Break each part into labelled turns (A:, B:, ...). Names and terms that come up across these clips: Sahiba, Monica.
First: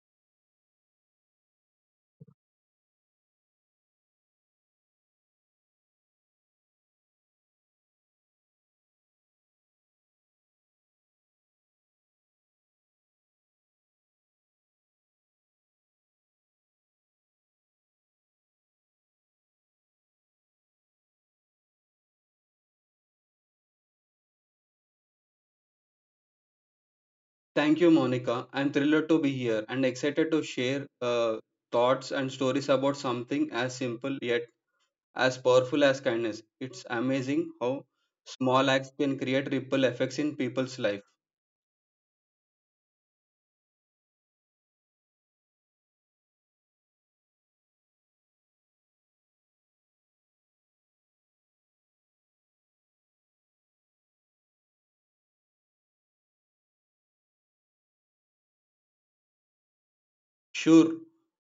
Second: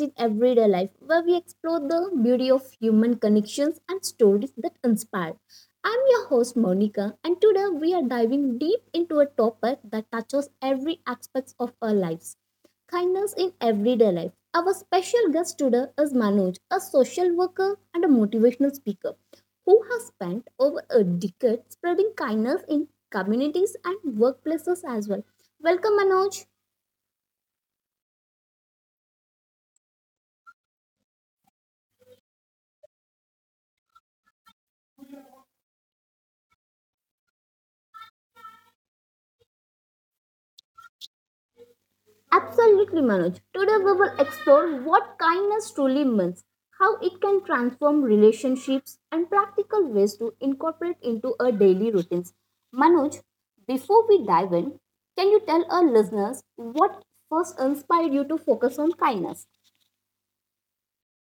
A: in everyday life where we explore the beauty of human connections and stories that inspire. I'm your host Monica and today we are diving deep into a topic that touches every aspect of our lives. Kindness in everyday life. Our special guest today is Manoj, a social worker and a motivational speaker who has spent over a decade spreading kindness in communities and workplaces as well. Welcome Manoj.
B: Thank you, Monica. I'm thrilled to be here and excited to share thoughts and stories about something as simple yet as powerful as kindness. It's amazing how small acts can create ripple effects in people's life.
A: Absolutely, Manoj. Today we will explore what kindness truly means, how it can transform relationships, and practical ways to incorporate into our daily routines. Manoj, before we dive in, can you tell our listeners what first inspired you to focus on kindness?
B: Sure,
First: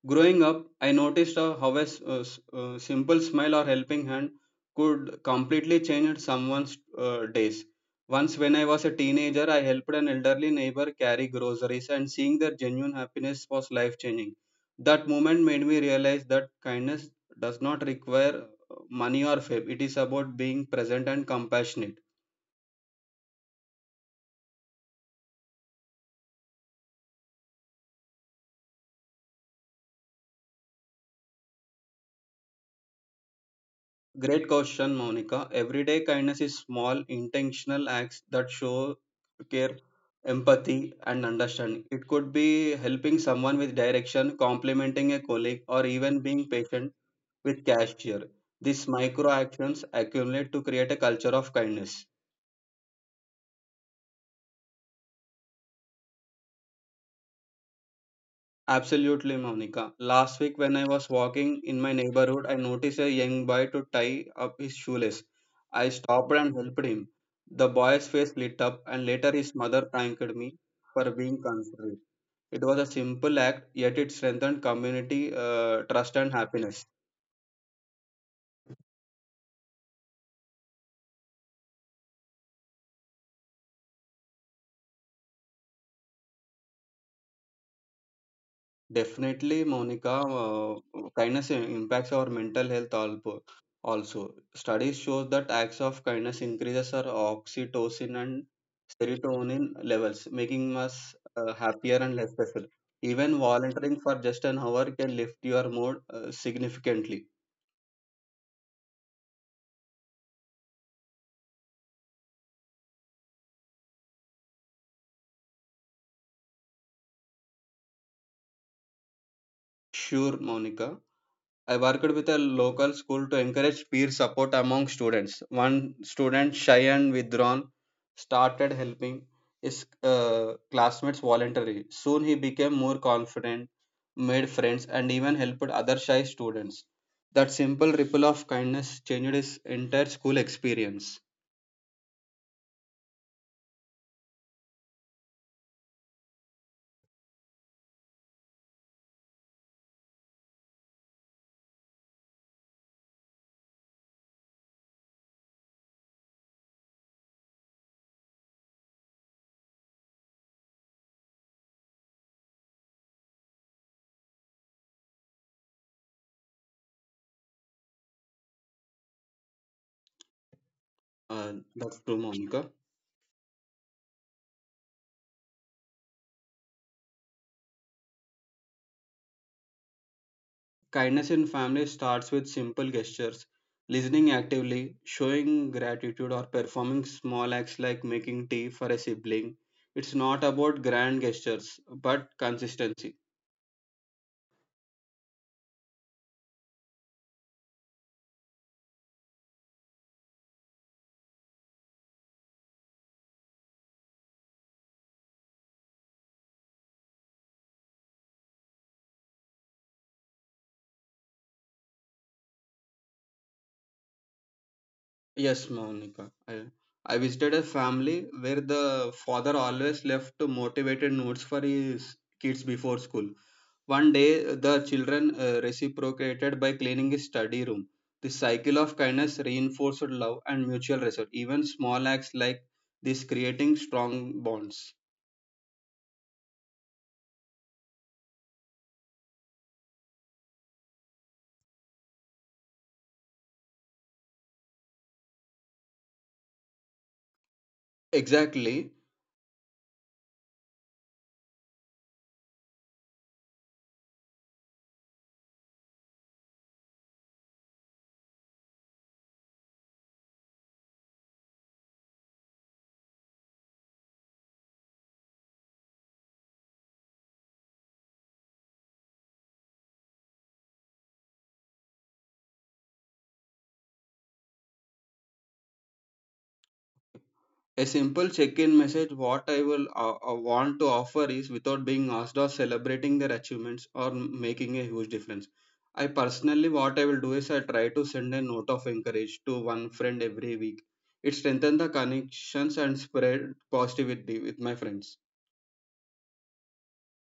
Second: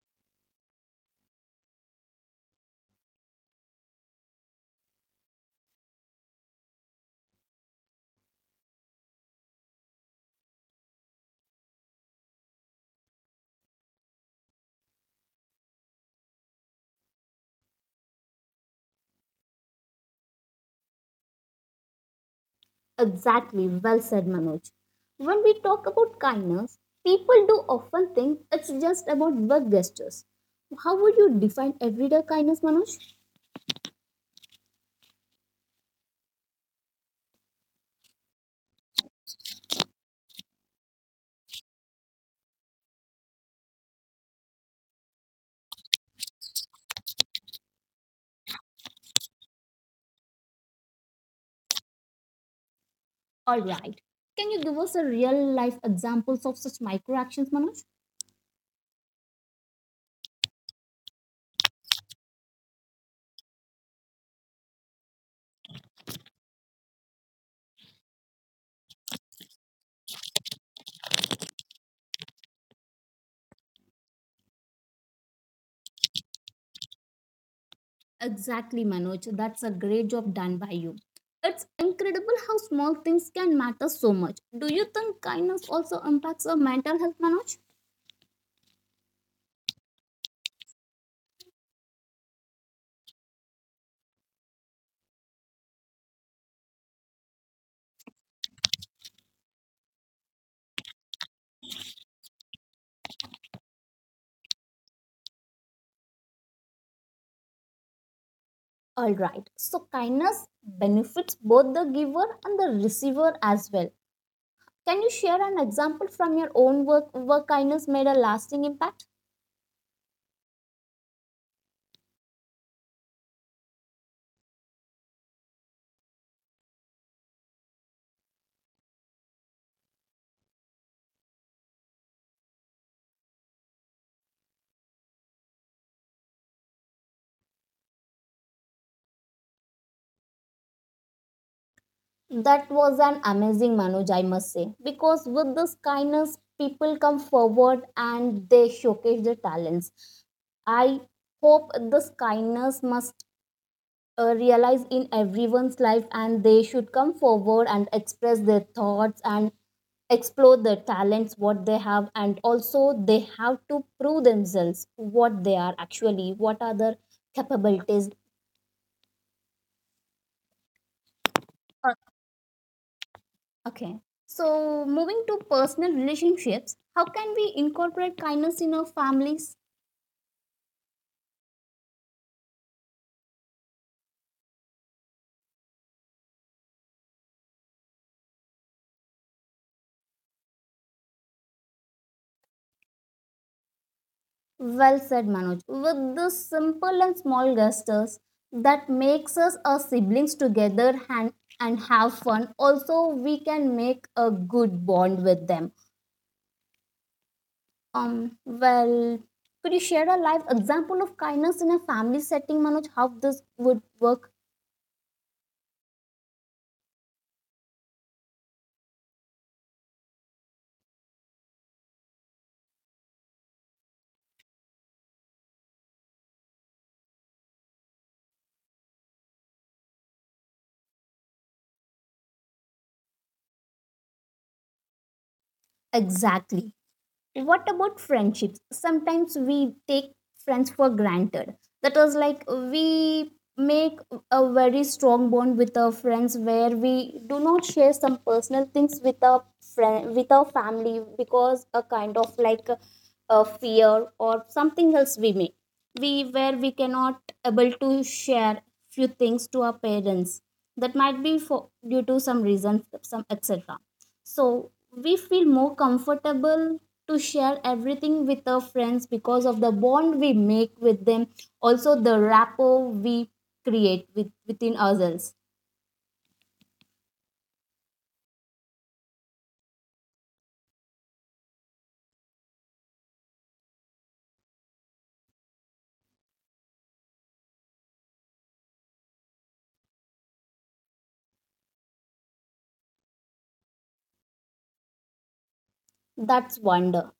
B: growing up, I noticed how a simple smile or helping hand could completely change someone's days. Once, when I was a teenager, I helped an elderly neighbor carry groceries, and seeing their genuine happiness was life changing. That moment made me realize that kindness does not require money or fame, it is about being present and compassionate.
A: Exactly, well said, Manoj. When we talk about kindness, people do often think it's just about big gestures. How would you define everyday kindness, Manoj?
B: Great question, Monica. Everyday kindness is small, intentional acts that show care, empathy, and understanding. It could be helping someone with direction, complimenting a colleague, or even being patient with cashier. These micro actions accumulate to create a culture of kindness.
A: All right. Can you give us a real life examples of such micro actions, Manoj?
B: Absolutely, Monica. Last week, when I was walking in my neighborhood, I noticed a young boy to tie up his shoelace. I stopped and helped him. The boy's face lit up, and later his mother thanked me for being considerate. It was a simple act, yet it strengthened community trust and happiness.
A: Exactly, Manoj. That's a great job done by you. It's incredible how small things can matter so much. Do you think kindness also impacts our mental health, Manoj?
B: Definitely, Monica, uh, kindness impacts our mental health also. Studies shows that acts of kindness increases our oxytocin and serotonin levels, making us happier and less stressful. Even volunteering for just an hour can lift your mood significantly.
A: All right. So kindness benefits both the giver and the receiver as well. Can you share an example from your own work where kindness made a lasting impact?
B: Sure, Monica. I worked with a local school to encourage peer support among students. One student, shy and withdrawn, started helping his classmates voluntarily. Soon he became more confident, made friends, and even helped other shy students. That simple ripple of kindness changed his entire school experience.
A: That was an amazing Manoj, I must say. Because with this kindness, people come forward and they showcase their talents. I hope this kindness must realize in everyone's life and they should come forward and express their thoughts and explore their talents, what they have, and also they have to prove themselves what they are actually, what are their capabilities.
B: That's true, Monica.
A: Okay. So, moving to personal relationships, how can we incorporate kindness in our families?
B: Kindness in family starts with simple gestures, listening actively, showing gratitude, or performing small acts like making tea for a sibling. It's not about grand gestures, but consistency.
A: Well said, Manoj. With the simple and small gestures that makes us our siblings together and have fun. Also, we can make a good bond with them. Well, could you share a live example of kindness in a family setting, Manoj? How this would work
B: Yes, Monica. I visited a family where the father always left motivated notes for his kids before school. One day, the children reciprocated by cleaning his study room. The cycle of kindness reinforced love and mutual respect. Even small acts like this creating strong bonds.
A: exactly? What about friendships? Sometimes we take friends for granted. That is like we make a very strong bond with our friends where we do not share some personal
B: Exactly.
A: things with our friend with our family because a kind of like a fear or something else we make we where we cannot able to share few things to our parents that might be for due to some reason some etc, so we feel more comfortable to share everything with our friends because of the bond we make with them, also the rapport we create with, within ourselves.
B: A simple check-in message what I will want to offer is without being asked or celebrating their achievements or making a huge difference. I personally what I will do is I try to send a note of encourage to one friend every week. It strengthens the connections and spread positivity with my friends.
A: That's wonder.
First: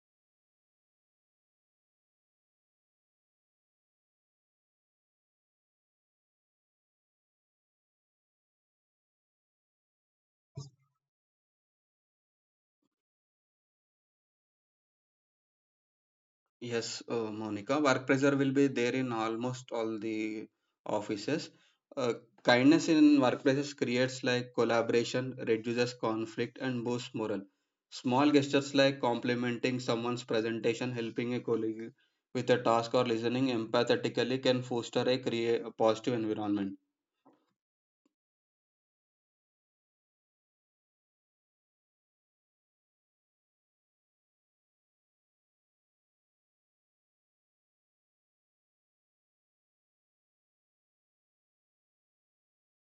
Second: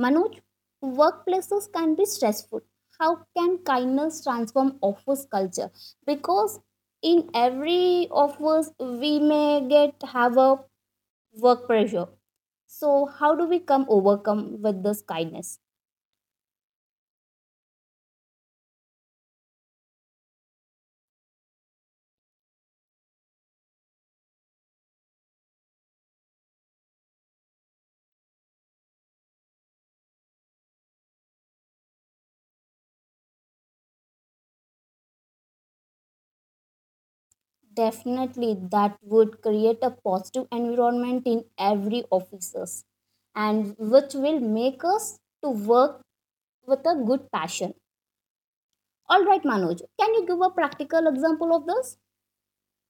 A: Manoj, workplaces can be stressful. How can kindness transform office culture? Because in every office we may get have a work pressure. So how do we come overcome with this kindness?
B: Yes, Monica, work pressure will be there in almost all the offices. Uh, Kindness in workplaces creates like collaboration, reduces conflict, and boosts morale. Small gestures like complimenting someone's presentation, helping a colleague with a task, or listening empathetically can foster a positive environment.
A: Definitely that would create a positive environment in every offices and which will make us to work with a good passion. All right Manoj, can you give a practical example of this?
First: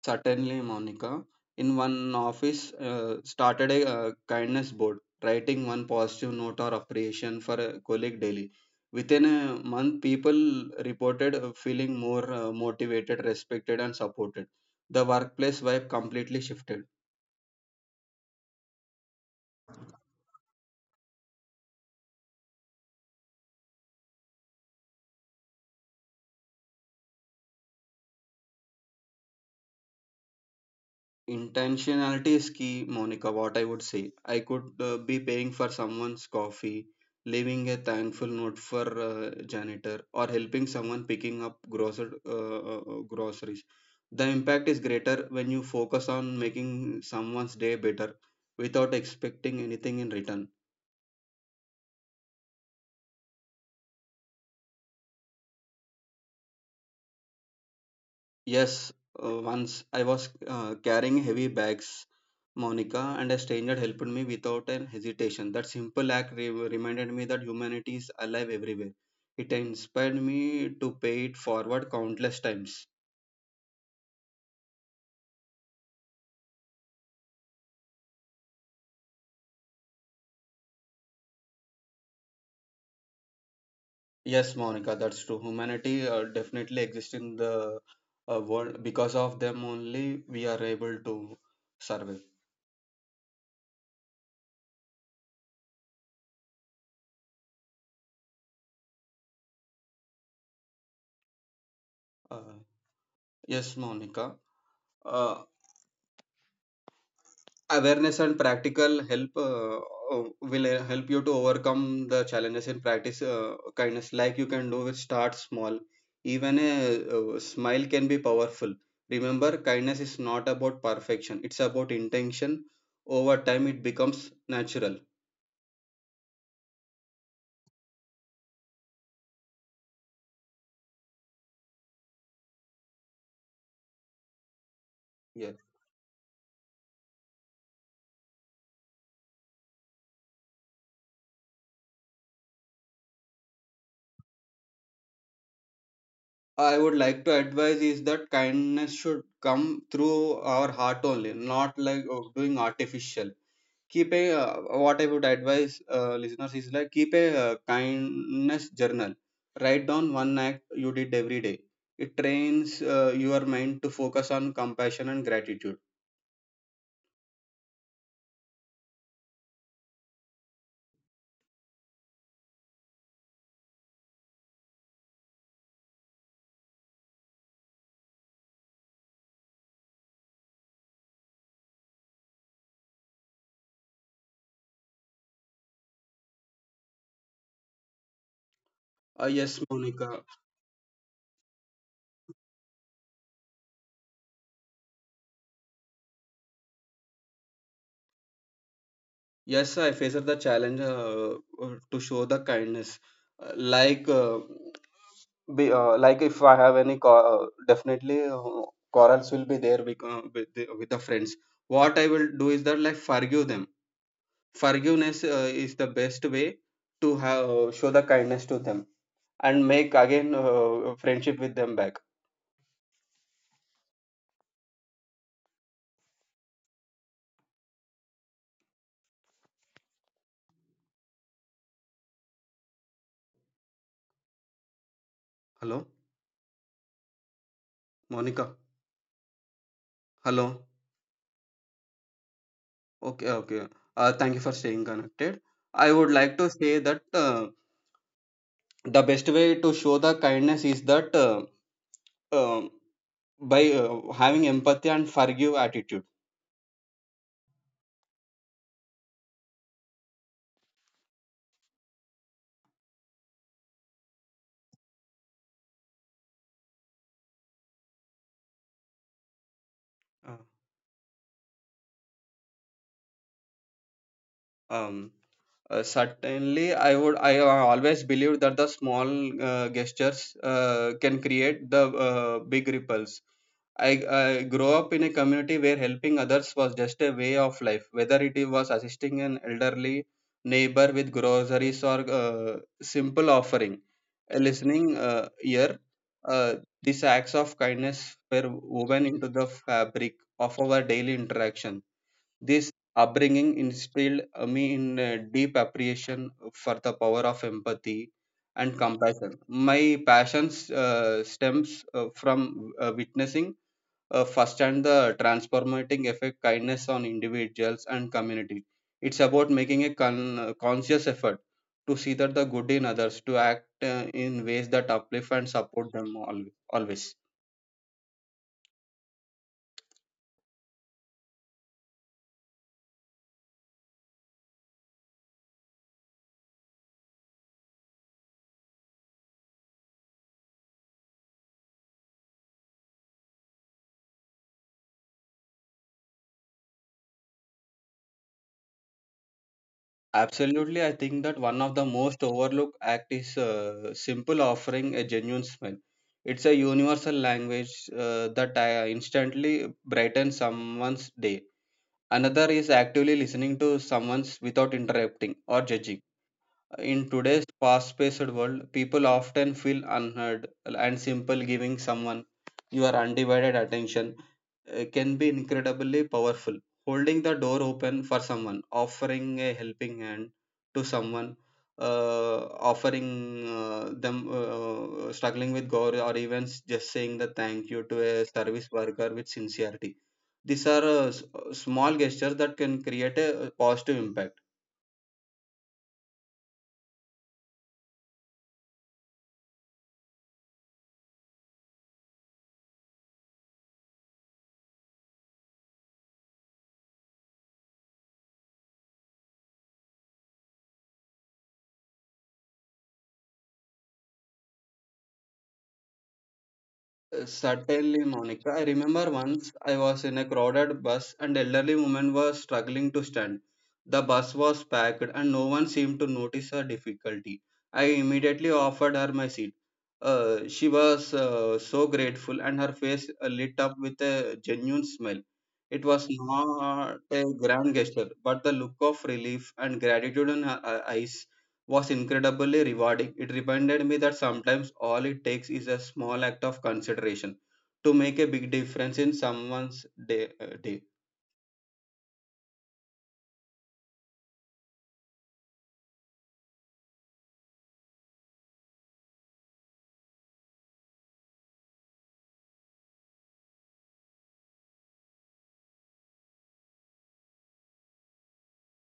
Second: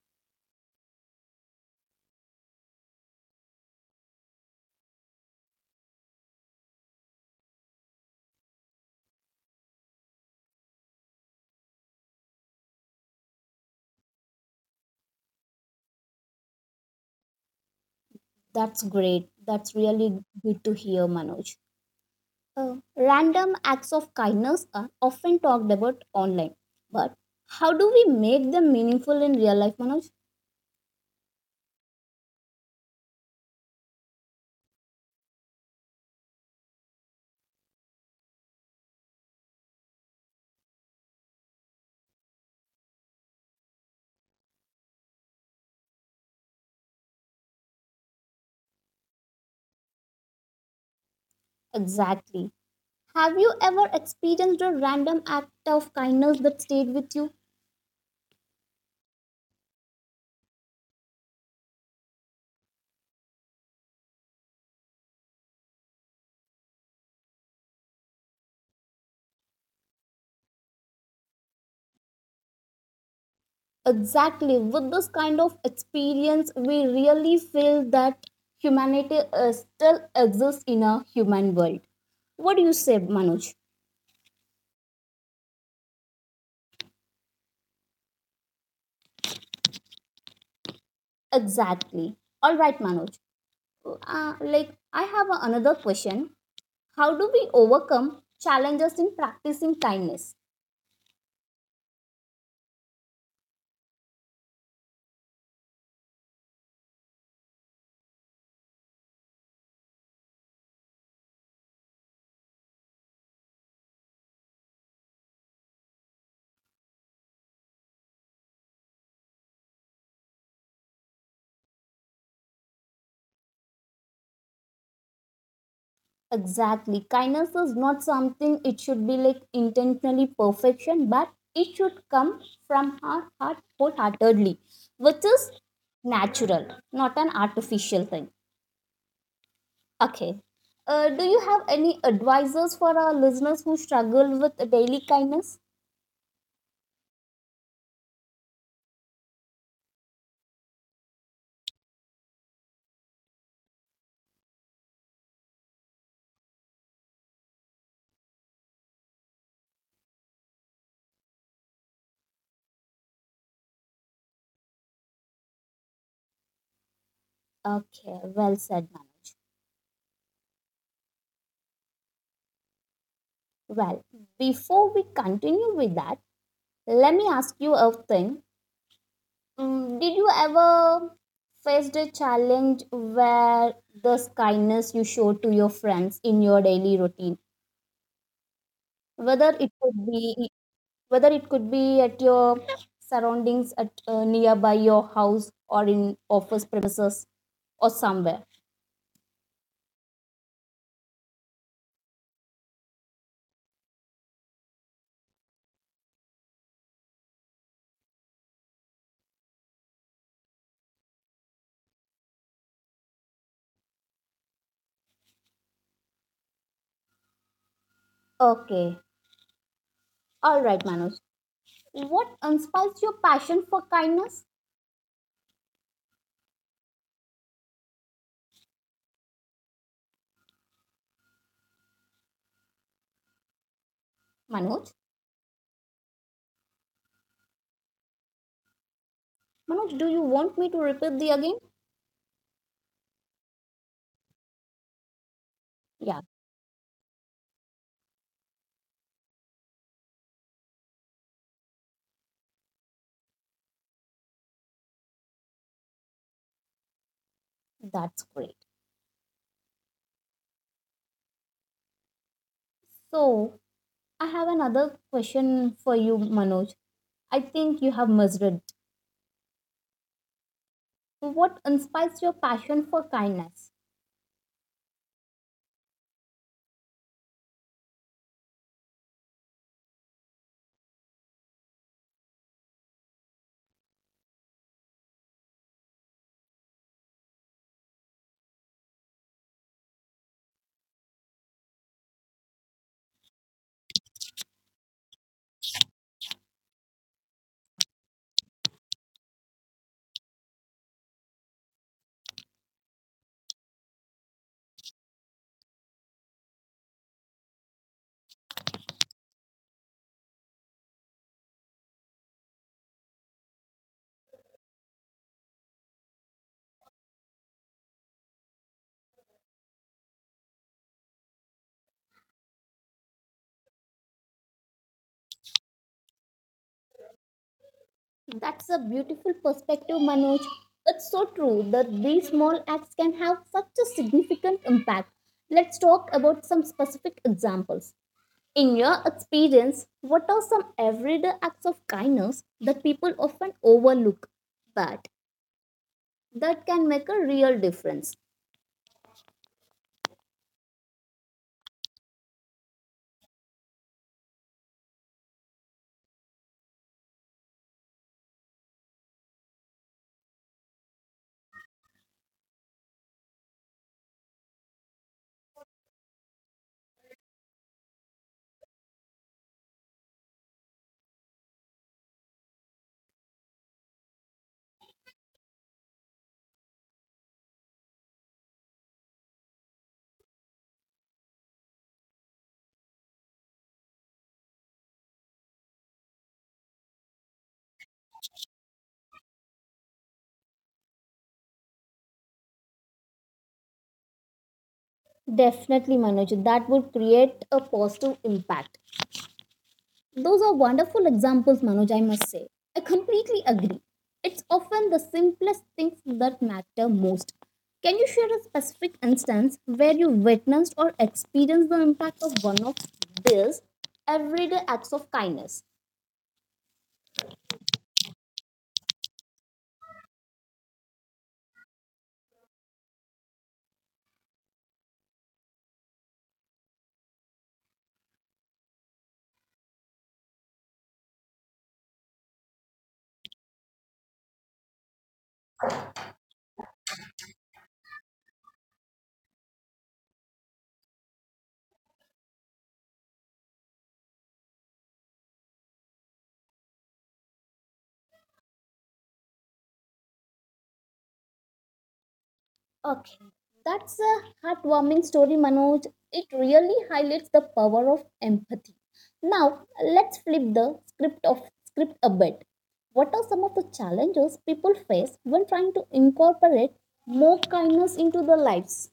B: Certainly, Monica. In one office, started a kindness board, writing one positive note or appreciation for a colleague daily. Within a month, people reported feeling more motivated, respected, and supported. The workplace vibe completely shifted.
A: That's great. That's really good to hear Manoj. Uh, Random acts of kindness are often talked about online, but how do we make them meaningful in real life Manoj?
B: Intentionality is key, Monica. What I would say, I could be paying for someone's coffee, leaving a thankful note for janitor, or helping someone picking up groceries. The impact is greater when you focus on making someone's day better without expecting anything in return.
A: Exactly. Have you ever experienced a random act of kindness that stayed with you?
B: Yes, once I was carrying heavy bags, Monica, and a stranger helped me without an hesitation. That simple act reminded me that humanity is alive everywhere. It inspired me to pay it forward countless times.
A: Exactly. With this kind of experience, we really feel that humanity still exists in a human world. What do you say, Manoj?
B: Yes, Monica, that's true. Humanity definitely exists in the world. Because of them only, we are able to
A: Exactly.
B: survive.
A: All right, Manoj. Like, I have another question. How do we overcome challenges in practicing kindness?
B: Uh, yes, Monica. Uh, Awareness and practical help will help you to overcome the challenges in practice kindness, like you can do with start small, even a smile can be powerful. Remember, kindness is not about perfection, it's about intention. Over time it becomes natural.
A: Exactly. Kindness is not something it should be like intentionally perfection, but it should come from our heart wholeheartedly, which is natural, not an artificial thing. Okay. Do you have any advisors for our listeners who struggle with daily kindness?
B: Yeah, I would like to advise is that kindness should come through our heart only, not like doing artificial. Keep a what I would advise listeners is like keep a kindness journal. Write down one act you did every day. It trains your mind to focus on compassion and gratitude.
A: Okay, well said, Manu. Well, before we continue with that, let me ask you a thing. Did you ever faced a challenge where this kindness you show to your friends in your daily routine,
B: uh,
A: whether
B: yes
A: it could
B: Monica.
A: be whether it could be at your surroundings at nearby your house or in office premises or somewhere?
B: Yes, I faced the challenge to show the kindness. Uh, like uh, like if I have any definitely quarrels will be there with, with the friends. What I will do is that like forgive them. Forgiveness is the best way to show the kindness to them
A: Okay,
B: and make again
A: all right, Manoj.
B: friendship with them back.
A: What inspires your passion for kindness, Manoj?
B: Hello Monica.
A: Manoj, do you want
B: Hello.
A: me to repeat the again?
B: Okay, okay. Thank you for staying connected. I would
A: Yeah,
B: like to say that the best way to show the kindness is that um by having empathy and forgive attitude.
A: that's great. So I have another question for you, Manoj. I think you have measured
B: Uh,
A: what inspires your passion for kindness.
B: um Certainly, I would. I have always believed that the small gestures can create the big ripples. I grew up in a community where helping others was just a way of life, whether it was assisting an elderly neighbor with groceries or simple offering, a listening ear. Uh, these acts of kindness were woven into the fabric of our daily interaction. This upbringing instilled me in a deep appreciation for the power of empathy and compassion. My passions stems from witnessing firsthand the transformating effect kindness on individuals and community. It's about making a conscious effort to see that the good in others, to act in ways that uplift and support them always.
A: That's a beautiful perspective, Manoj. It's so true that these small acts can have such a significant impact. Let's talk about some specific examples. In your experience, what are some everyday acts of kindness that people often overlook, but that can make a real difference?
B: Absolutely, I think that one of the most overlooked act is simple offering a genuine smile. It's a universal language that instantly brightens someone's day. Another is actively listening to someone's without interrupting or judging. In today's fast-paced world, people often feel unheard, and simple giving someone your undivided attention can be incredibly powerful. Holding the door open for someone, offering a helping hand to someone, uh, offering them struggling with gore, or even just saying the thank you to a service worker with sincerity. These are small gestures that can create a positive impact.
A: Definitely, Manoj, that would create a positive impact. Those are wonderful examples, Manoj, I must say. I completely agree. It's often the simplest things that matter most. Can you share a specific instance where you witnessed or experienced the impact of one of these everyday acts of kindness?
B: Certainly, Monica. I remember once I was in a crowded bus and elderly woman was struggling to stand. The bus was packed and no one seemed to notice her difficulty. I immediately offered her my seat. She was so grateful and her face lit up with a genuine smile. It was not a grand gesture, but the look of relief and gratitude in her eyes was incredibly rewarding. It reminded me that sometimes all it takes is a small act of consideration to make a big difference in someone's day.
A: Okay, that's a heartwarming story, Manoj. It really highlights the power of empathy. Now, let's flip the script of script a bit. What are some of the challenges people face when trying to incorporate more kindness into their lives?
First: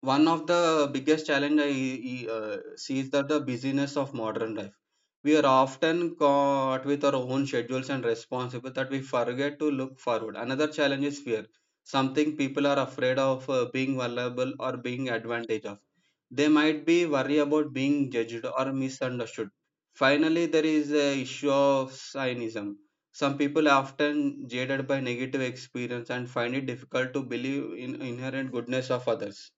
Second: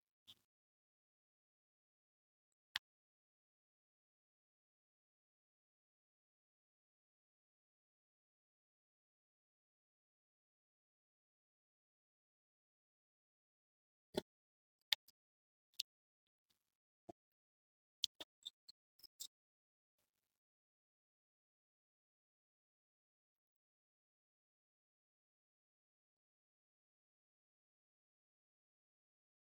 B: One of the biggest challenge I uh, see is that the busyness of modern life. We are often caught with our own schedules and responsibilities that we forget to look forward. Another challenge is fear, something people are afraid of being vulnerable or being advantage of. They might be worried about being judged or misunderstood. Finally, there is a issue of cynicism. Some people are often jaded by negative experience and find it difficult to believe in inherent goodness of others.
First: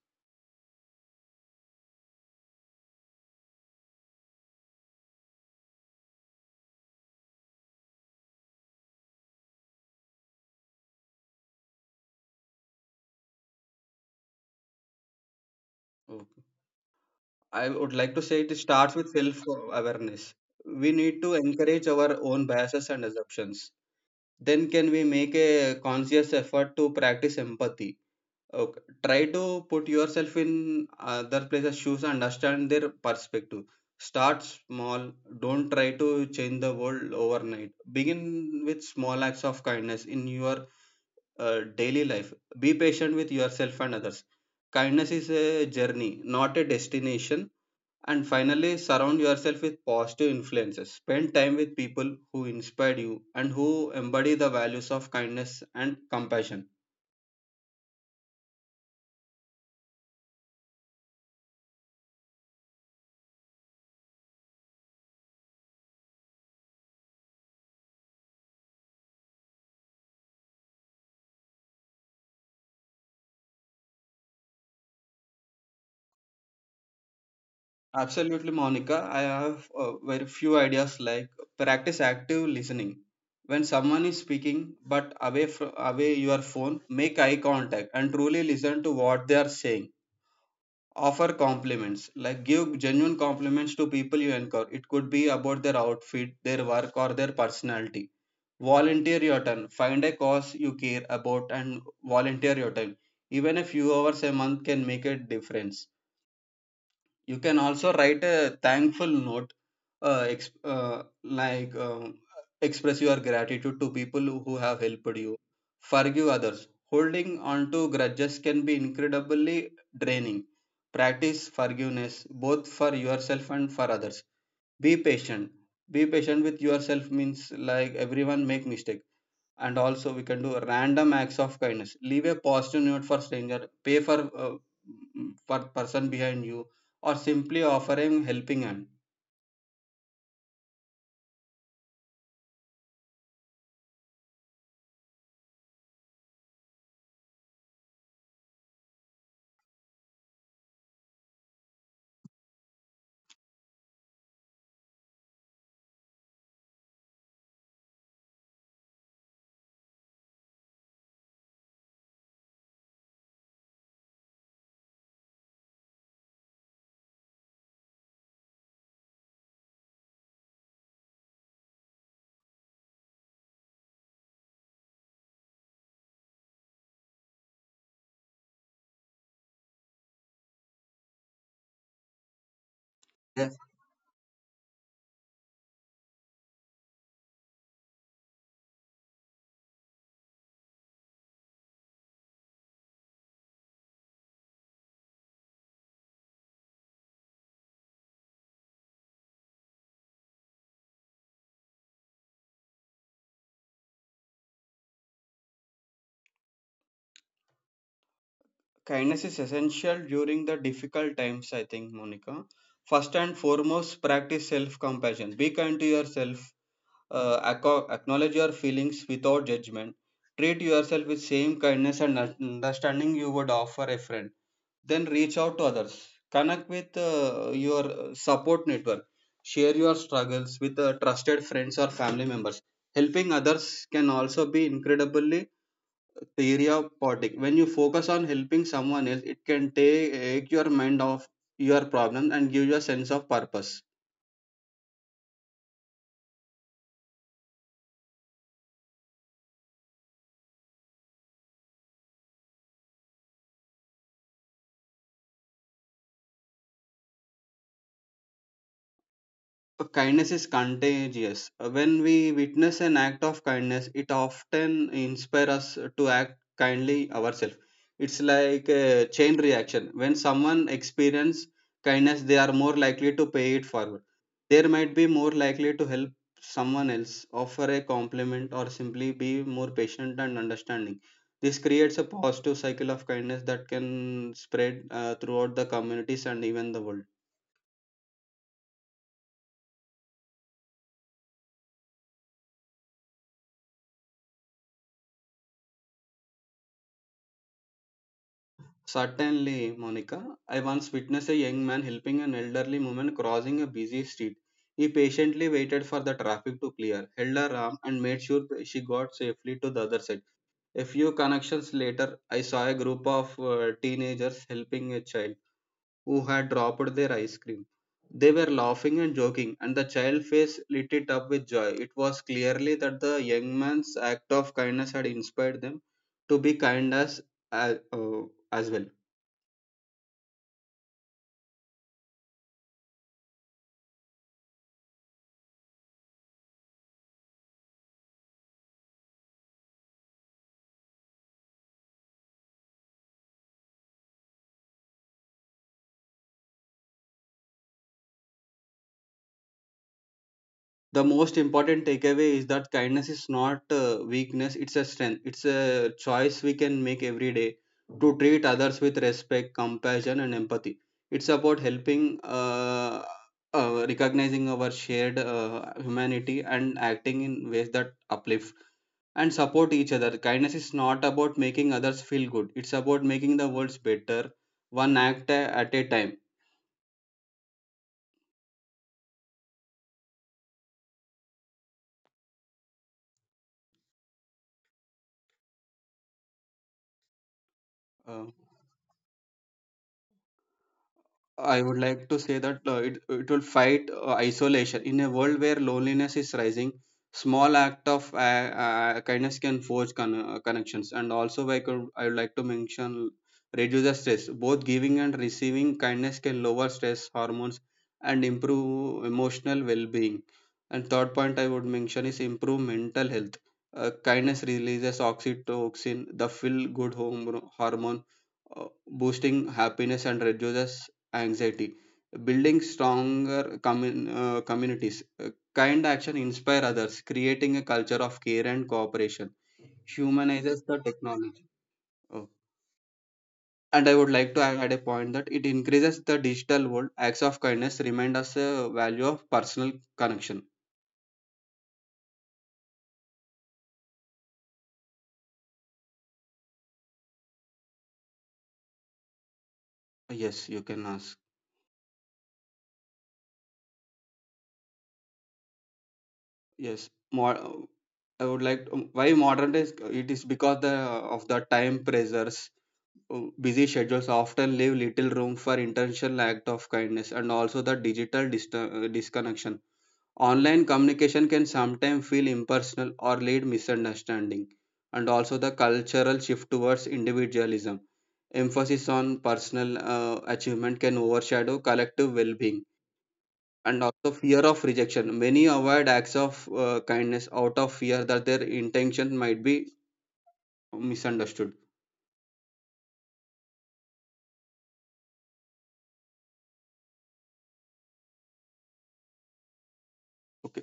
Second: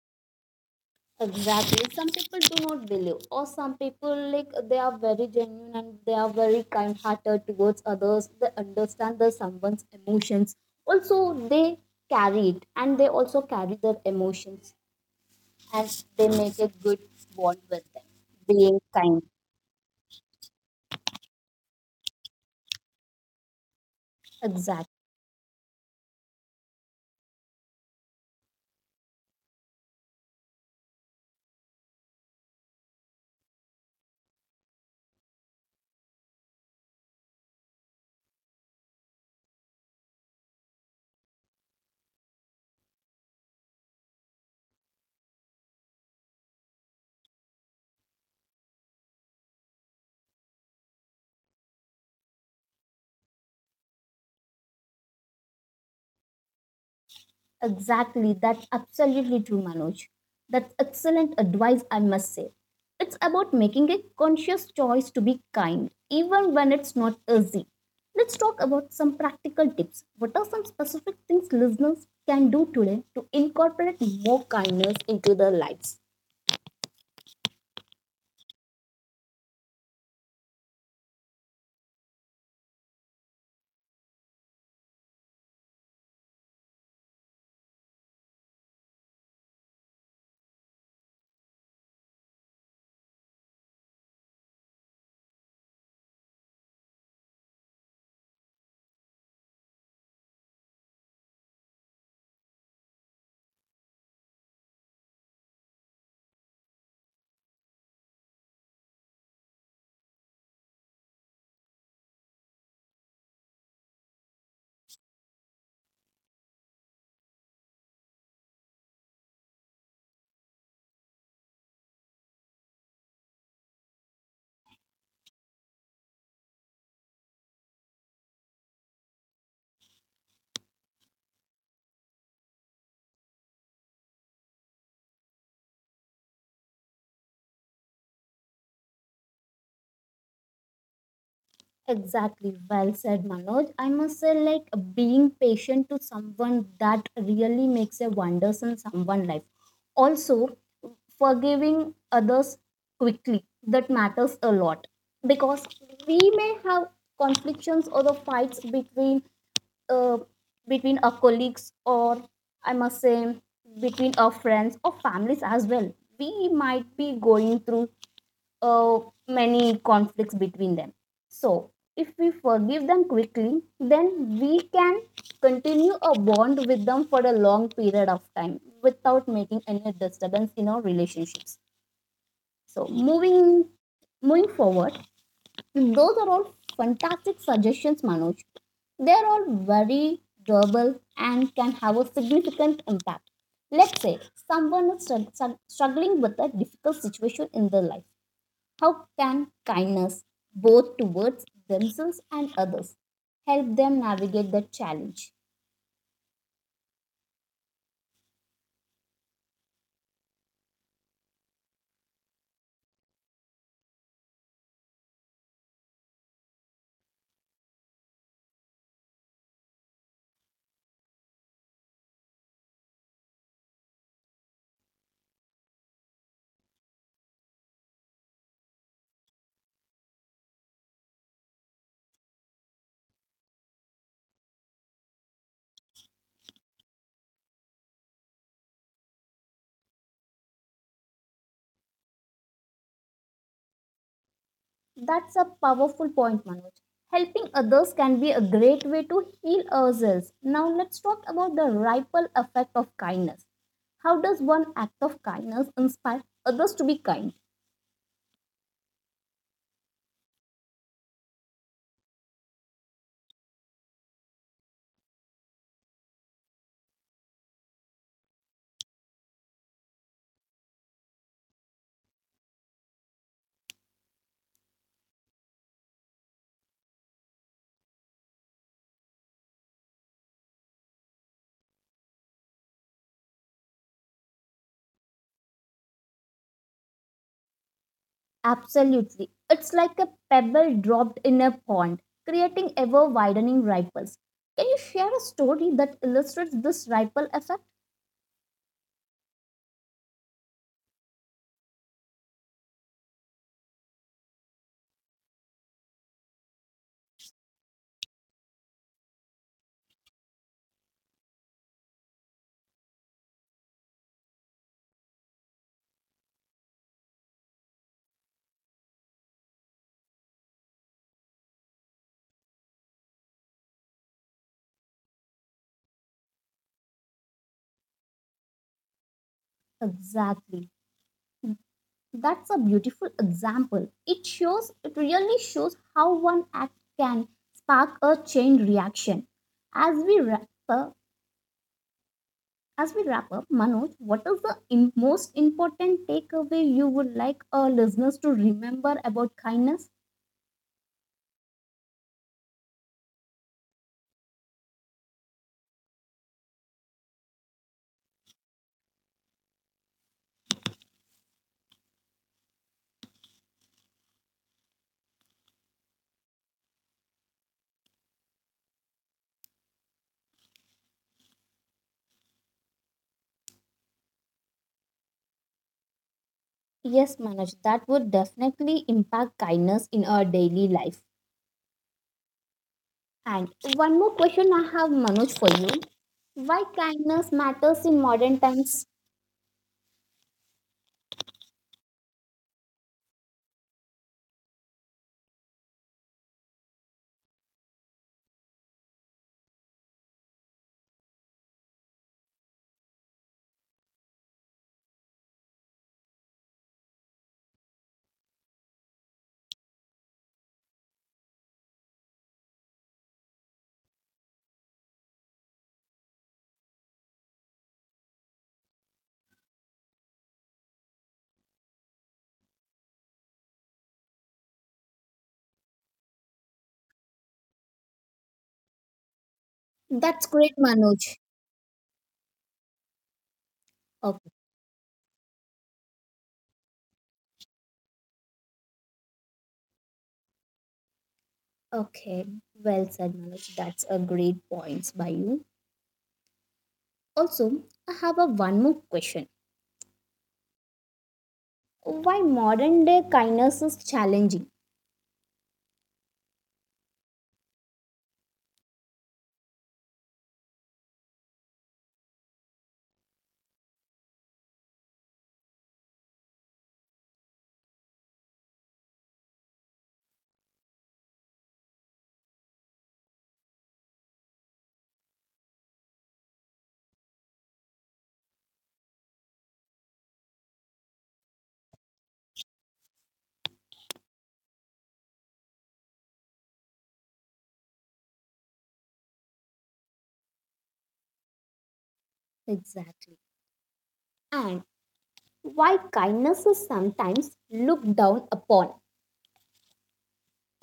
A: Exactly. Some people do not believe, or some people like they are very genuine and they are very kind-hearted towards others. They understand the someone's emotions. Also, they carry it and they also carry their emotions as they
B: Okay.
A: make a good bond
B: I
A: with
B: would
A: them,
B: like to say it
A: being
B: starts with
A: kind.
B: self awareness. We need to encourage our own biases and assumptions. Then, can
A: Exact,
B: we make a conscious effort to practice empathy? Okay. Try to put yourself in other places' shoes and understand their perspective. Start small. Don't try to change the world overnight. Begin with small acts of kindness in your daily life. Be patient with yourself and others. Kindness is a journey, not a destination, and finally, surround yourself with positive influences. Spend time with people who inspire you and who embody the values of kindness and compassion.
A: exactly. That's absolutely true, Manoj. That's excellent advice, I must say. It's about making a conscious choice to be kind, even when it's not easy. Let's talk about some practical tips. What are some specific things listeners can do today to incorporate more kindness into their lives?
B: Absolutely, Monica. I have very few ideas, like practice active listening. When someone is speaking, but away from away your phone, make eye contact and truly listen to what they are saying. Offer compliments, like give genuine compliments to people you encounter. It could be about their outfit, their work, or their personality. Volunteer your time. Find a cause you care about and volunteer your time. Even a few hours a month can make a difference. You can also write a thankful note, uh, ex- uh, like um, express your gratitude to people who have helped you. Forgive others. Holding on to grudges can be incredibly draining. Practice forgiveness, both for yourself and for others. Be patient. Be patient with yourself means like everyone make mistake. And also we can do random acts of kindness. Leave a positive note for stranger, pay for uh, for person behind you, or simply offer a helping hand.
A: Exactly, well said, Manoj. I must say, like being patient to someone that really makes a wonders in someone's life. Also, forgiving others quickly that matters a lot because we may have conflicts or the fights between uh, between our colleagues or I must say between our friends or families as well. We might be going through uh, many conflicts between them. So, if we forgive them quickly, then we can continue a bond with them for a long period of time without making any disturbance in our relationships. So,
B: Yes.
A: moving forward, those are all fantastic suggestions, Manoj. They are all very durable and can have a significant impact. Let's say someone is struggling with a difficult situation in their life, how can kindness, both towards themselves and others, help them navigate that challenge?
B: Kindness is essential during the difficult times, I think, Monica. First and foremost, practice self compassion, be kind to yourself. Acknowledge your feelings without judgment. Treat yourself with same kindness and understanding you would offer a friend. Then reach out to others, connect with your support network, share your struggles with trusted friends or family members. Helping others can also be incredibly therapeutic. When you focus on helping someone else, it can take your mind off your problem and give you a sense of purpose.
A: That's a powerful point, Manoj. Helping others can be a great way to heal ourselves. Now, let's talk about the ripple effect of kindness. How does one act of kindness inspire others to be kind?
B: Kindness is contagious. When we witness an act of kindness, it often inspires us to act kindly ourselves. It's like a chain reaction. When someone experiences kindness, they are more likely to pay it forward. They might be more likely to help someone else, offer a compliment, or simply be more patient and understanding. This creates a positive cycle of kindness that can spread throughout the communities and even the world.
A: Absolutely. It's like a pebble dropped in a pond, creating ever widening ripples. Can you share a story that illustrates this ripple effect?
B: Certainly, Monica. I once witnessed a young man helping an elderly woman crossing a busy street. He patiently waited for the traffic to clear, held her arm, and made sure that she got safely to the other side. A few connections later, I saw a group of teenagers helping a child who had dropped their ice cream. They were laughing and joking, and the child's face lit it up with joy. It was clearly that the young man's act of kindness had inspired them to be kind as, as, uh, as well.
A: Exactly. That's a beautiful example. It really shows how one act can spark a chain reaction. As we wrap up, as we wrap up, Manoj, what is the most important takeaway you would like our listeners to remember about kindness?
B: The most important takeaway is that kindness is not weakness, it's a strength. It's a choice we can make every day to treat others with respect, compassion and empathy. It's about helping recognizing our shared humanity and acting in ways that uplift and support each other. Kindness is not about making others feel good, it's about making the world better, one act at a time.
A: Yes, Manoj, that would definitely impact kindness in our daily life. And one more question I have, Manoj, for you. Why kindness matters in
B: uh,
A: modern times?
B: I would like to say that it will fight isolation. In a world where loneliness is rising, small act of kindness can forge connections. And also, I would like to mention reduce the stress. Both giving and receiving kindness can lower stress hormones and improve emotional well being. And third point I would mention is improve mental health. Kindness releases oxytocin, the feel good hormone, uh, boosting happiness and reduces anxiety, building stronger communities. Kind action inspire others, creating a culture of care and cooperation.
A: That's great,
B: Humanizes the
A: Manoj.
B: technology. Oh. And I would like
A: Okay.
B: to add a point that it increases the digital world. Acts of kindness remind us a value of personal connection.
A: Okay, well said, Manoj. That's a great points by you. Also, I have a one more question.
B: Yes, you can ask.
A: Why modern day kindness is challenging?
B: Yes, more. I would like to, why modern days it is because the of the time pressures. Busy schedules often leave little room for intentional act of kindness, and also the digital disconnection. Online communication can sometimes feel impersonal or lead misunderstanding, and also the cultural shift towards individualism. Emphasis on personal achievement can overshadow collective well-being, and also fear of rejection. Many avoid acts of kindness out of fear that their intention might be misunderstood.
A: Exactly. And why kindness is sometimes looked down upon?
B: Okay.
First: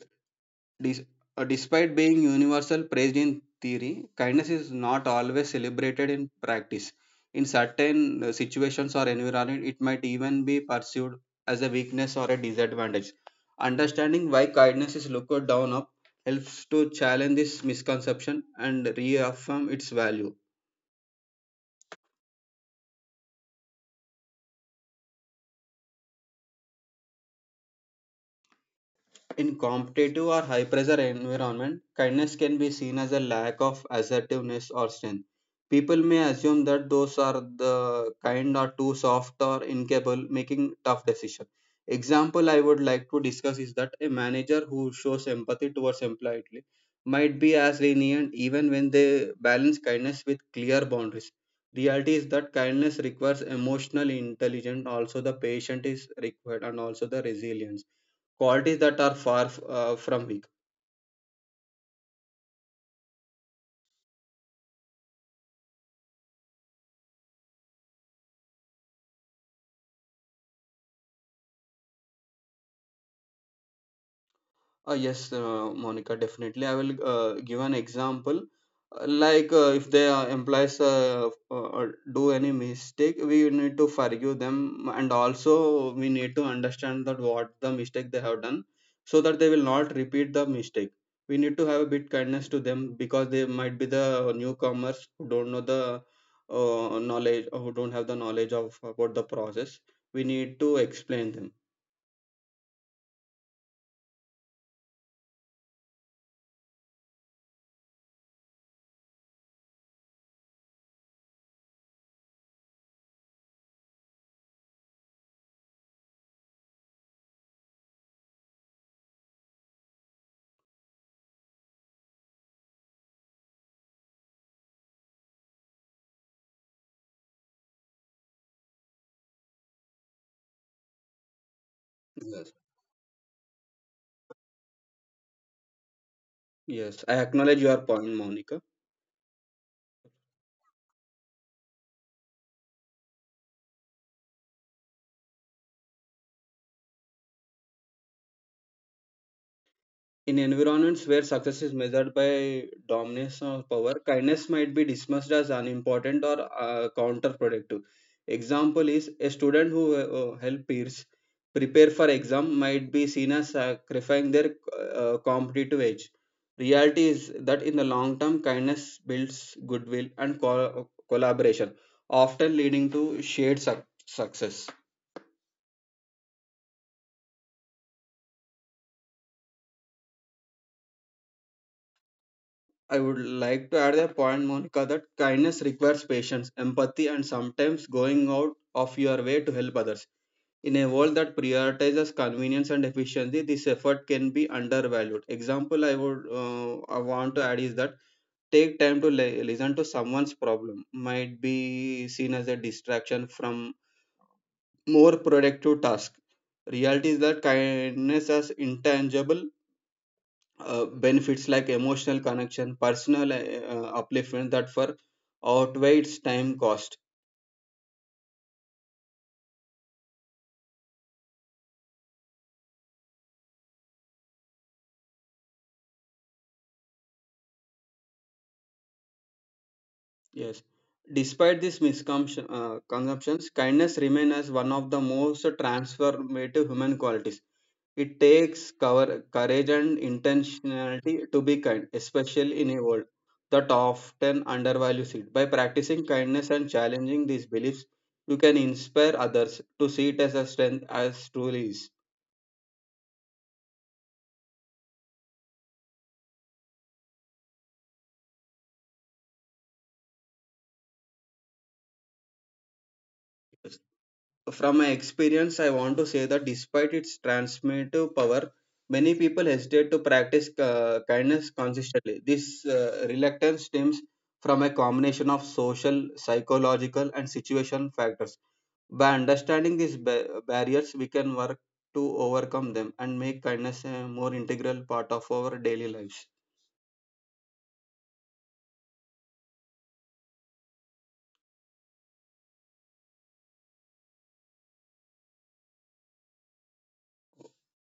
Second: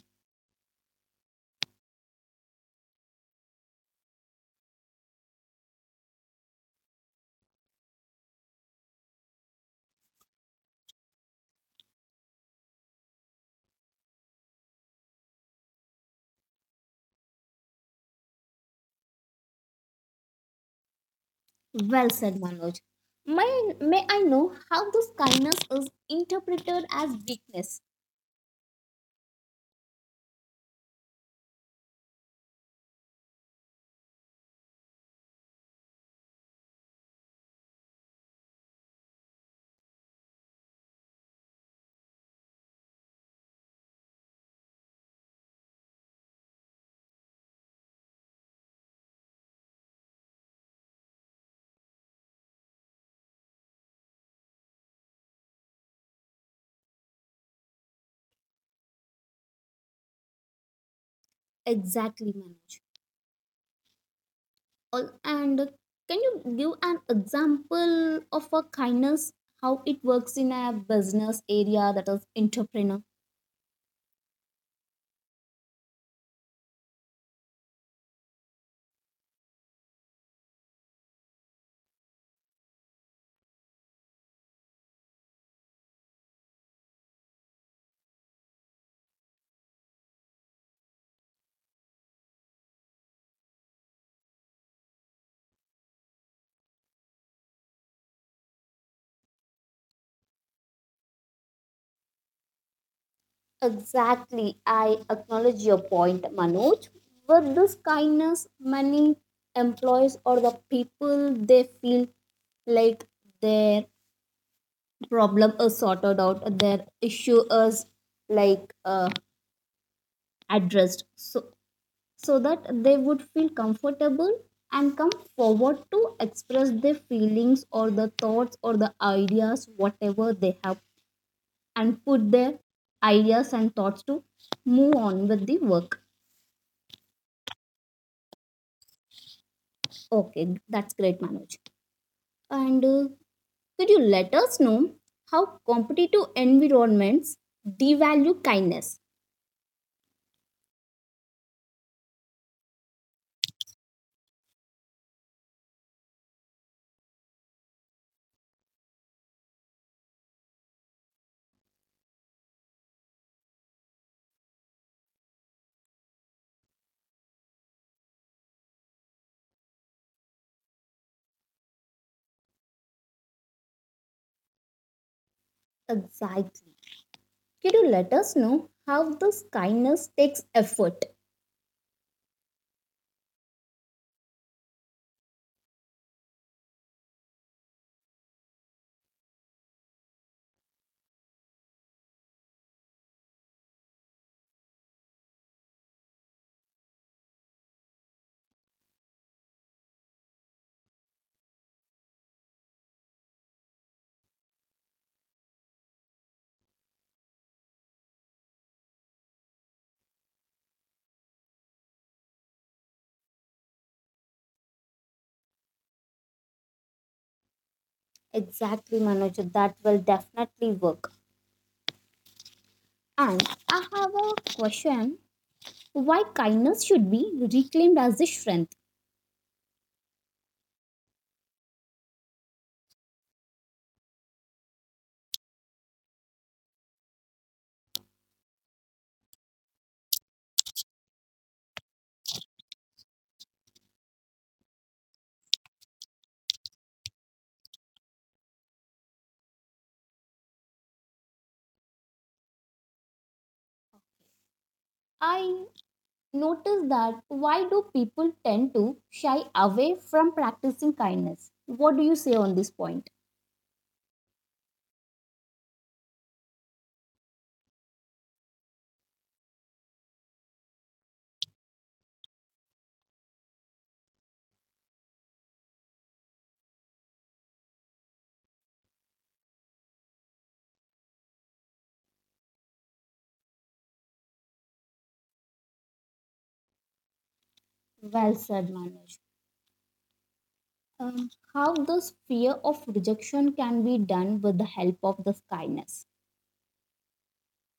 B: Dis- Despite being universal praised in theory, kindness is not always celebrated in practice. In certain situations or environment, it might even be perceived as a weakness or a disadvantage. Understanding why kindness is looked down up helps to challenge this misconception and reaffirm its value.
A: Well said, Manoj. May I know how this kindness is interpreted as weakness?
B: In competitive or high pressure environment, kindness can be seen as a lack of assertiveness or strength. People may assume that those are the kind or too soft or incapable making tough decisions. Example I would like to discuss is that a manager who shows empathy towards employee might be as lenient even when they balance kindness with clear boundaries. Reality is that kindness requires emotional intelligence, also the patience is required and also the resilience qualities that are far from weak.
A: Exactly, Manoj. And can you give an example of a kindness, how it works in a business area that is entrepreneur?
B: Yes, Monica, definitely. I will give an example. Like if their employees uh, uh, do any mistake, we need to forgive them, and also we need to understand that what the mistake they have done, so that they will not repeat the mistake. We need to have a bit kindness to them because they might be the newcomers who don't know the knowledge, who don't have the knowledge of about the process. We need to explain
A: Exactly. I acknowledge your point, Manoj. With this kindness, many employees or the people they feel like their problem is sorted out, their issue is like addressed. So that they would feel comfortable and come forward to express their feelings or the thoughts or the ideas, whatever they have, and put
B: them.
A: their ideas and thoughts to move on with the work.
B: Yes, I acknowledge your point, Monica.
A: Okay, that's great, Manoj. And could you let us know how competitive environments devalue kindness?
B: In environments where success is measured by dominance or power, kindness might be dismissed as unimportant or counterproductive. Example is a student who help peers prepare for exam might be seen as sacrificing their competitive edge. Reality is that in the long term, kindness builds goodwill and collaboration, often leading to shared success.
A: Exactly. Could you let us know how this kindness takes effort?
B: I would like to add a point, Monica, that kindness requires patience, empathy, and sometimes going out of your way to help others. In a world that prioritizes convenience and efficiency, this effort can be undervalued. Example I want to add is that take time to listen to someone's problem might be seen as a distraction from more productive task. Reality is that kindness is intangible benefits like emotional connection, personal upliftment that for outweighs time cost.
A: Exactly, Manoj. That will definitely work. And I have a question why kindness should be reclaimed as a strength.
B: Yes. Despite these misconceptions, consumptions, kindness remains as one of the most transformative human qualities. It takes cover, courage and intentionality to be kind, especially in a world that often undervalues it. By practicing kindness and challenging these beliefs, you can inspire others to see it as a strength as truly is.
A: I noticed that why do people tend to shy away from practicing kindness? What do you say on this point?
B: From my experience, I want to say that despite its transformative power, many people hesitate to practice kindness consistently. This reluctance stems from a combination of social, psychological, and situation factors. By understanding these barriers, we can work to overcome them and make kindness a more integral part of our daily lives.
A: Well said, Manoj. How this fear of rejection can be done with the help of this kindness,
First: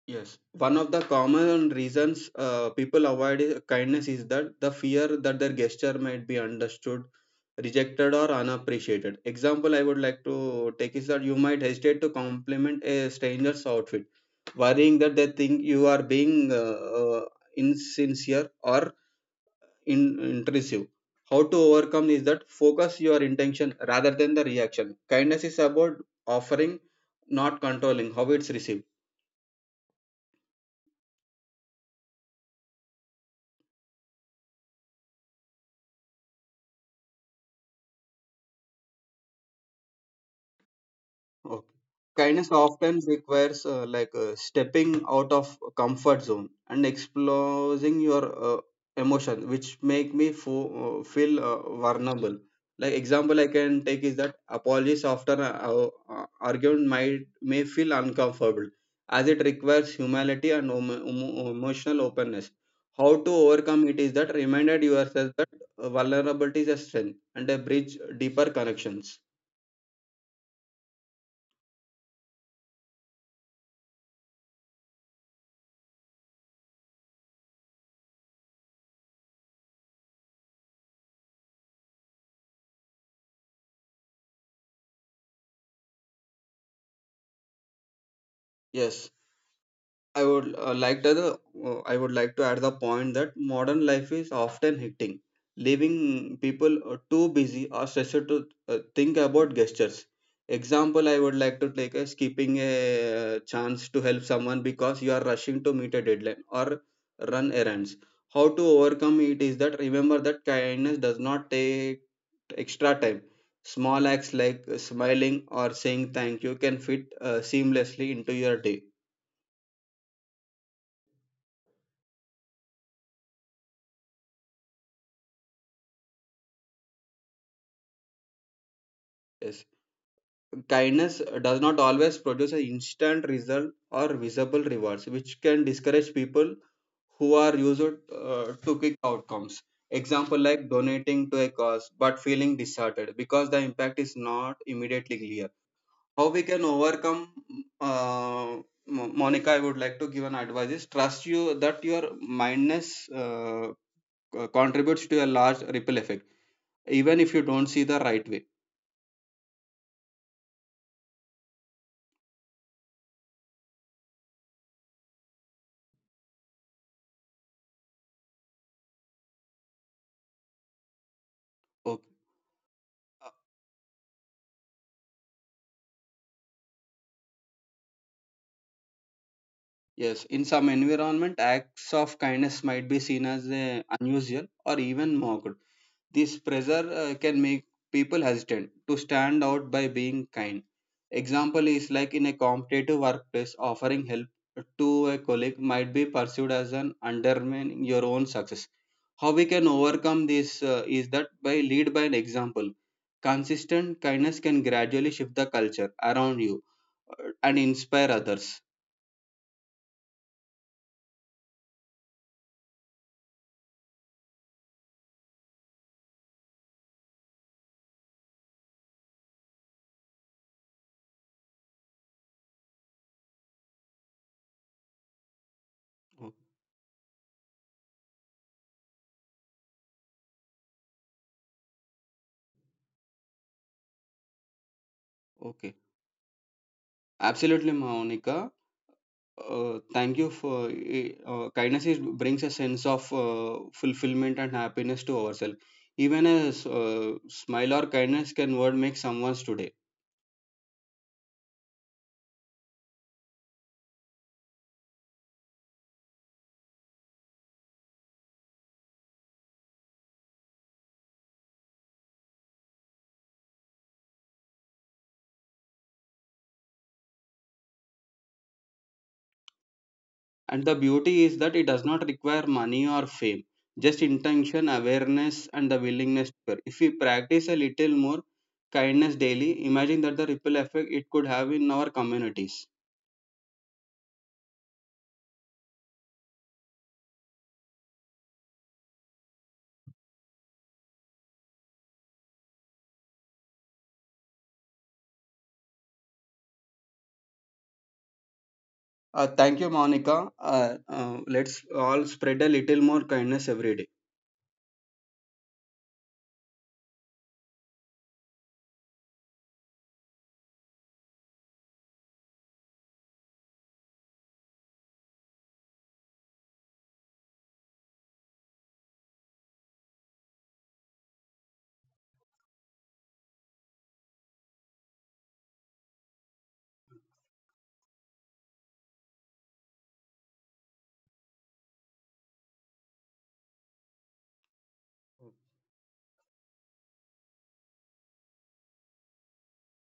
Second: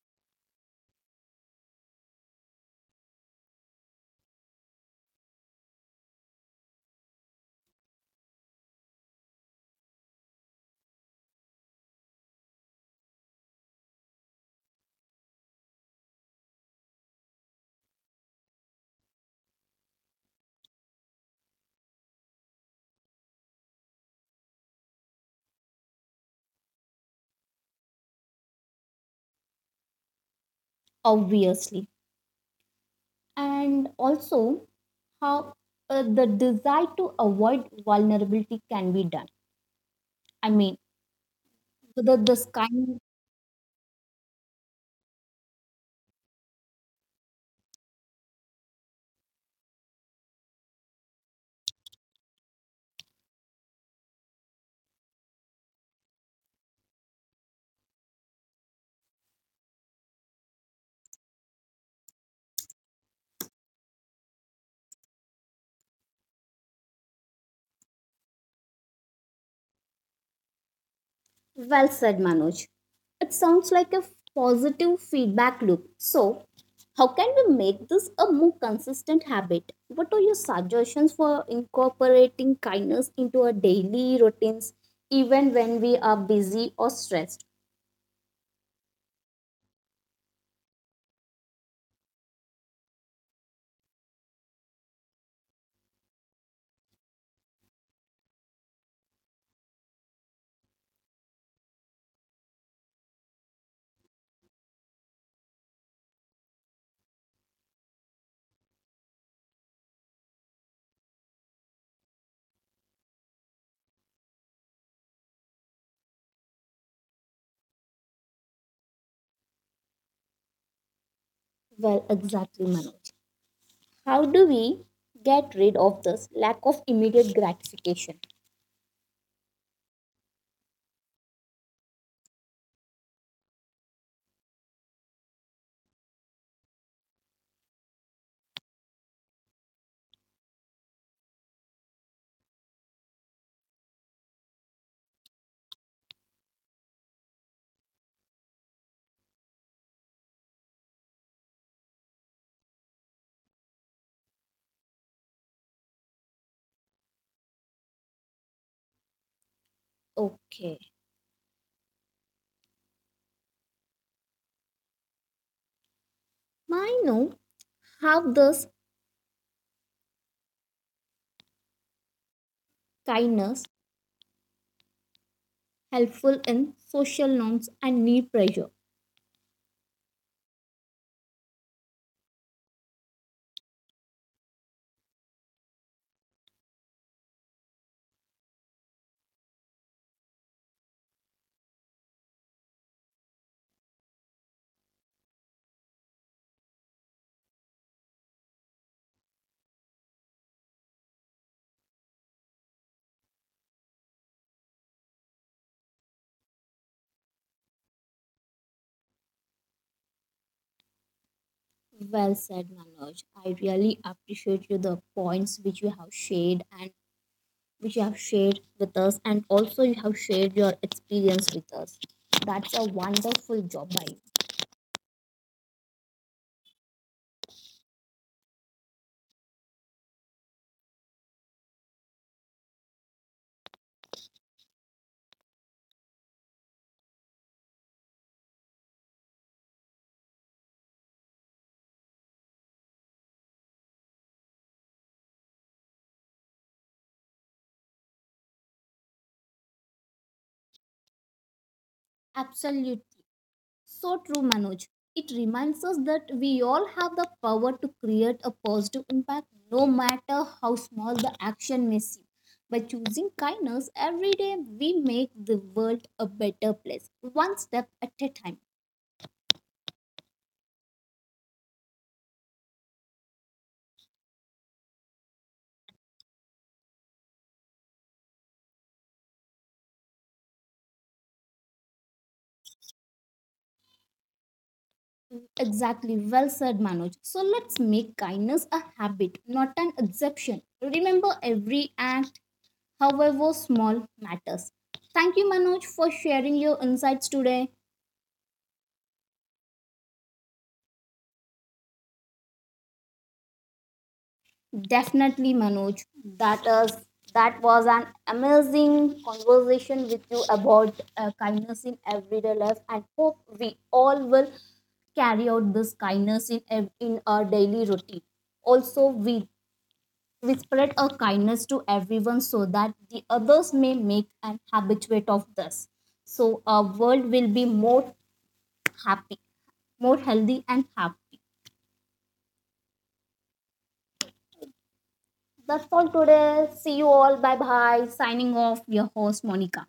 B: Yes, one of the common reasons people avoid kindness is that the fear that their gesture might be understood, rejected, or unappreciated. Example I would like to take is that you might hesitate to compliment a stranger's outfit, worrying that they think you are being insincere or intrusive. How to overcome is that focus your intention rather than the reaction. Kindness is about offering, not controlling how it's received.
A: obviously. And also, how the desire to avoid vulnerability can be done. I mean,
B: Okay.
A: whether this
B: Kindness often
A: kind.
B: requires stepping out of comfort zone and exploring your uh, emotion, which make me feel vulnerable. Like example I can take is that apologies after an argument might may feel uncomfortable, as it requires humility and emotional openness. How to overcome it is that reminded yourself that vulnerability is a strength and a bridge deeper connections.
A: Well said, Manoj. It sounds like a positive feedback loop. So, how can we make this a more consistent habit? What are your suggestions for incorporating kindness into our daily routines, even when we are busy or stressed?
B: Yes. I would uh, like to the I would like to add the point that modern life is often hitting, leaving people too busy or stressed to think about gestures. Example, I would like to take a skipping a chance to help someone because you are rushing to meet a deadline or run errands. How to overcome it is that remember that kindness does not take extra time. Small acts like smiling or saying thank you can fit seamlessly into your day.
A: Well, exactly, Manoj. How do we get rid of this lack of immediate gratification?
B: Yes. Kindness does not always produce an instant result or visible rewards, which can discourage people who are used to quick outcomes. Example like donating to a cause but feeling disheartened because the impact is not immediately clear. How we can overcome, uh, Monica, I would like to give an advice is trust you that your mindness contributes to a large ripple effect, even if you don't see the right way.
A: Okay. I know how this
B: Okay.
A: kindness helpful in social norms and need pressure.
B: Yes, in some environment, acts of kindness might be seen as unusual or even mocked. This pressure can make people hesitant to stand out by being kind. Example is like in a competitive workplace, offering help to a colleague might be perceived as an undermining your own success. How we can overcome this is that by lead by an example. Consistent kindness can gradually shift the culture around you uh, and inspire others.
A: Well said, Manoj. I really appreciate you the points which you have shared and which you have shared with us, and also you have shared your experience with us. That's a wonderful job by you.
B: O- Okay. Absolutely, Monica. Thank you for kindness. Is, brings a sense of fulfillment and happiness to ourselves. Even a smile or kindness can word make someone's today.
A: Absolutely. So true, Manoj. It reminds us that we all have the power to create a positive impact no matter how small the action may seem. By choosing kindness every day, we make the world a better place, one step at a time.
B: And the beauty is that it does not require money or fame, just intention, awareness, and the willingness to care. If we practice a little more kindness daily, imagine that the ripple effect it could have in our communities.
A: Exactly, well said, Manoj. So let's make kindness a habit, not an exception. Remember, every act, however small, matters. Thank you, Manoj, for sharing your insights today.
B: Thank you, Monica. Let's all spread a little more kindness every day.
A: Definitely, Manoj. That is that was an amazing conversation with you about kindness in everyday life, and hope we all will carry out this kindness in in our daily routine. Also, we spread our kindness to everyone so that the others may make an habituate of this. So our world will be more happy, more healthy and happy. That's all today. See you all. Bye bye. Signing off, your host Monica.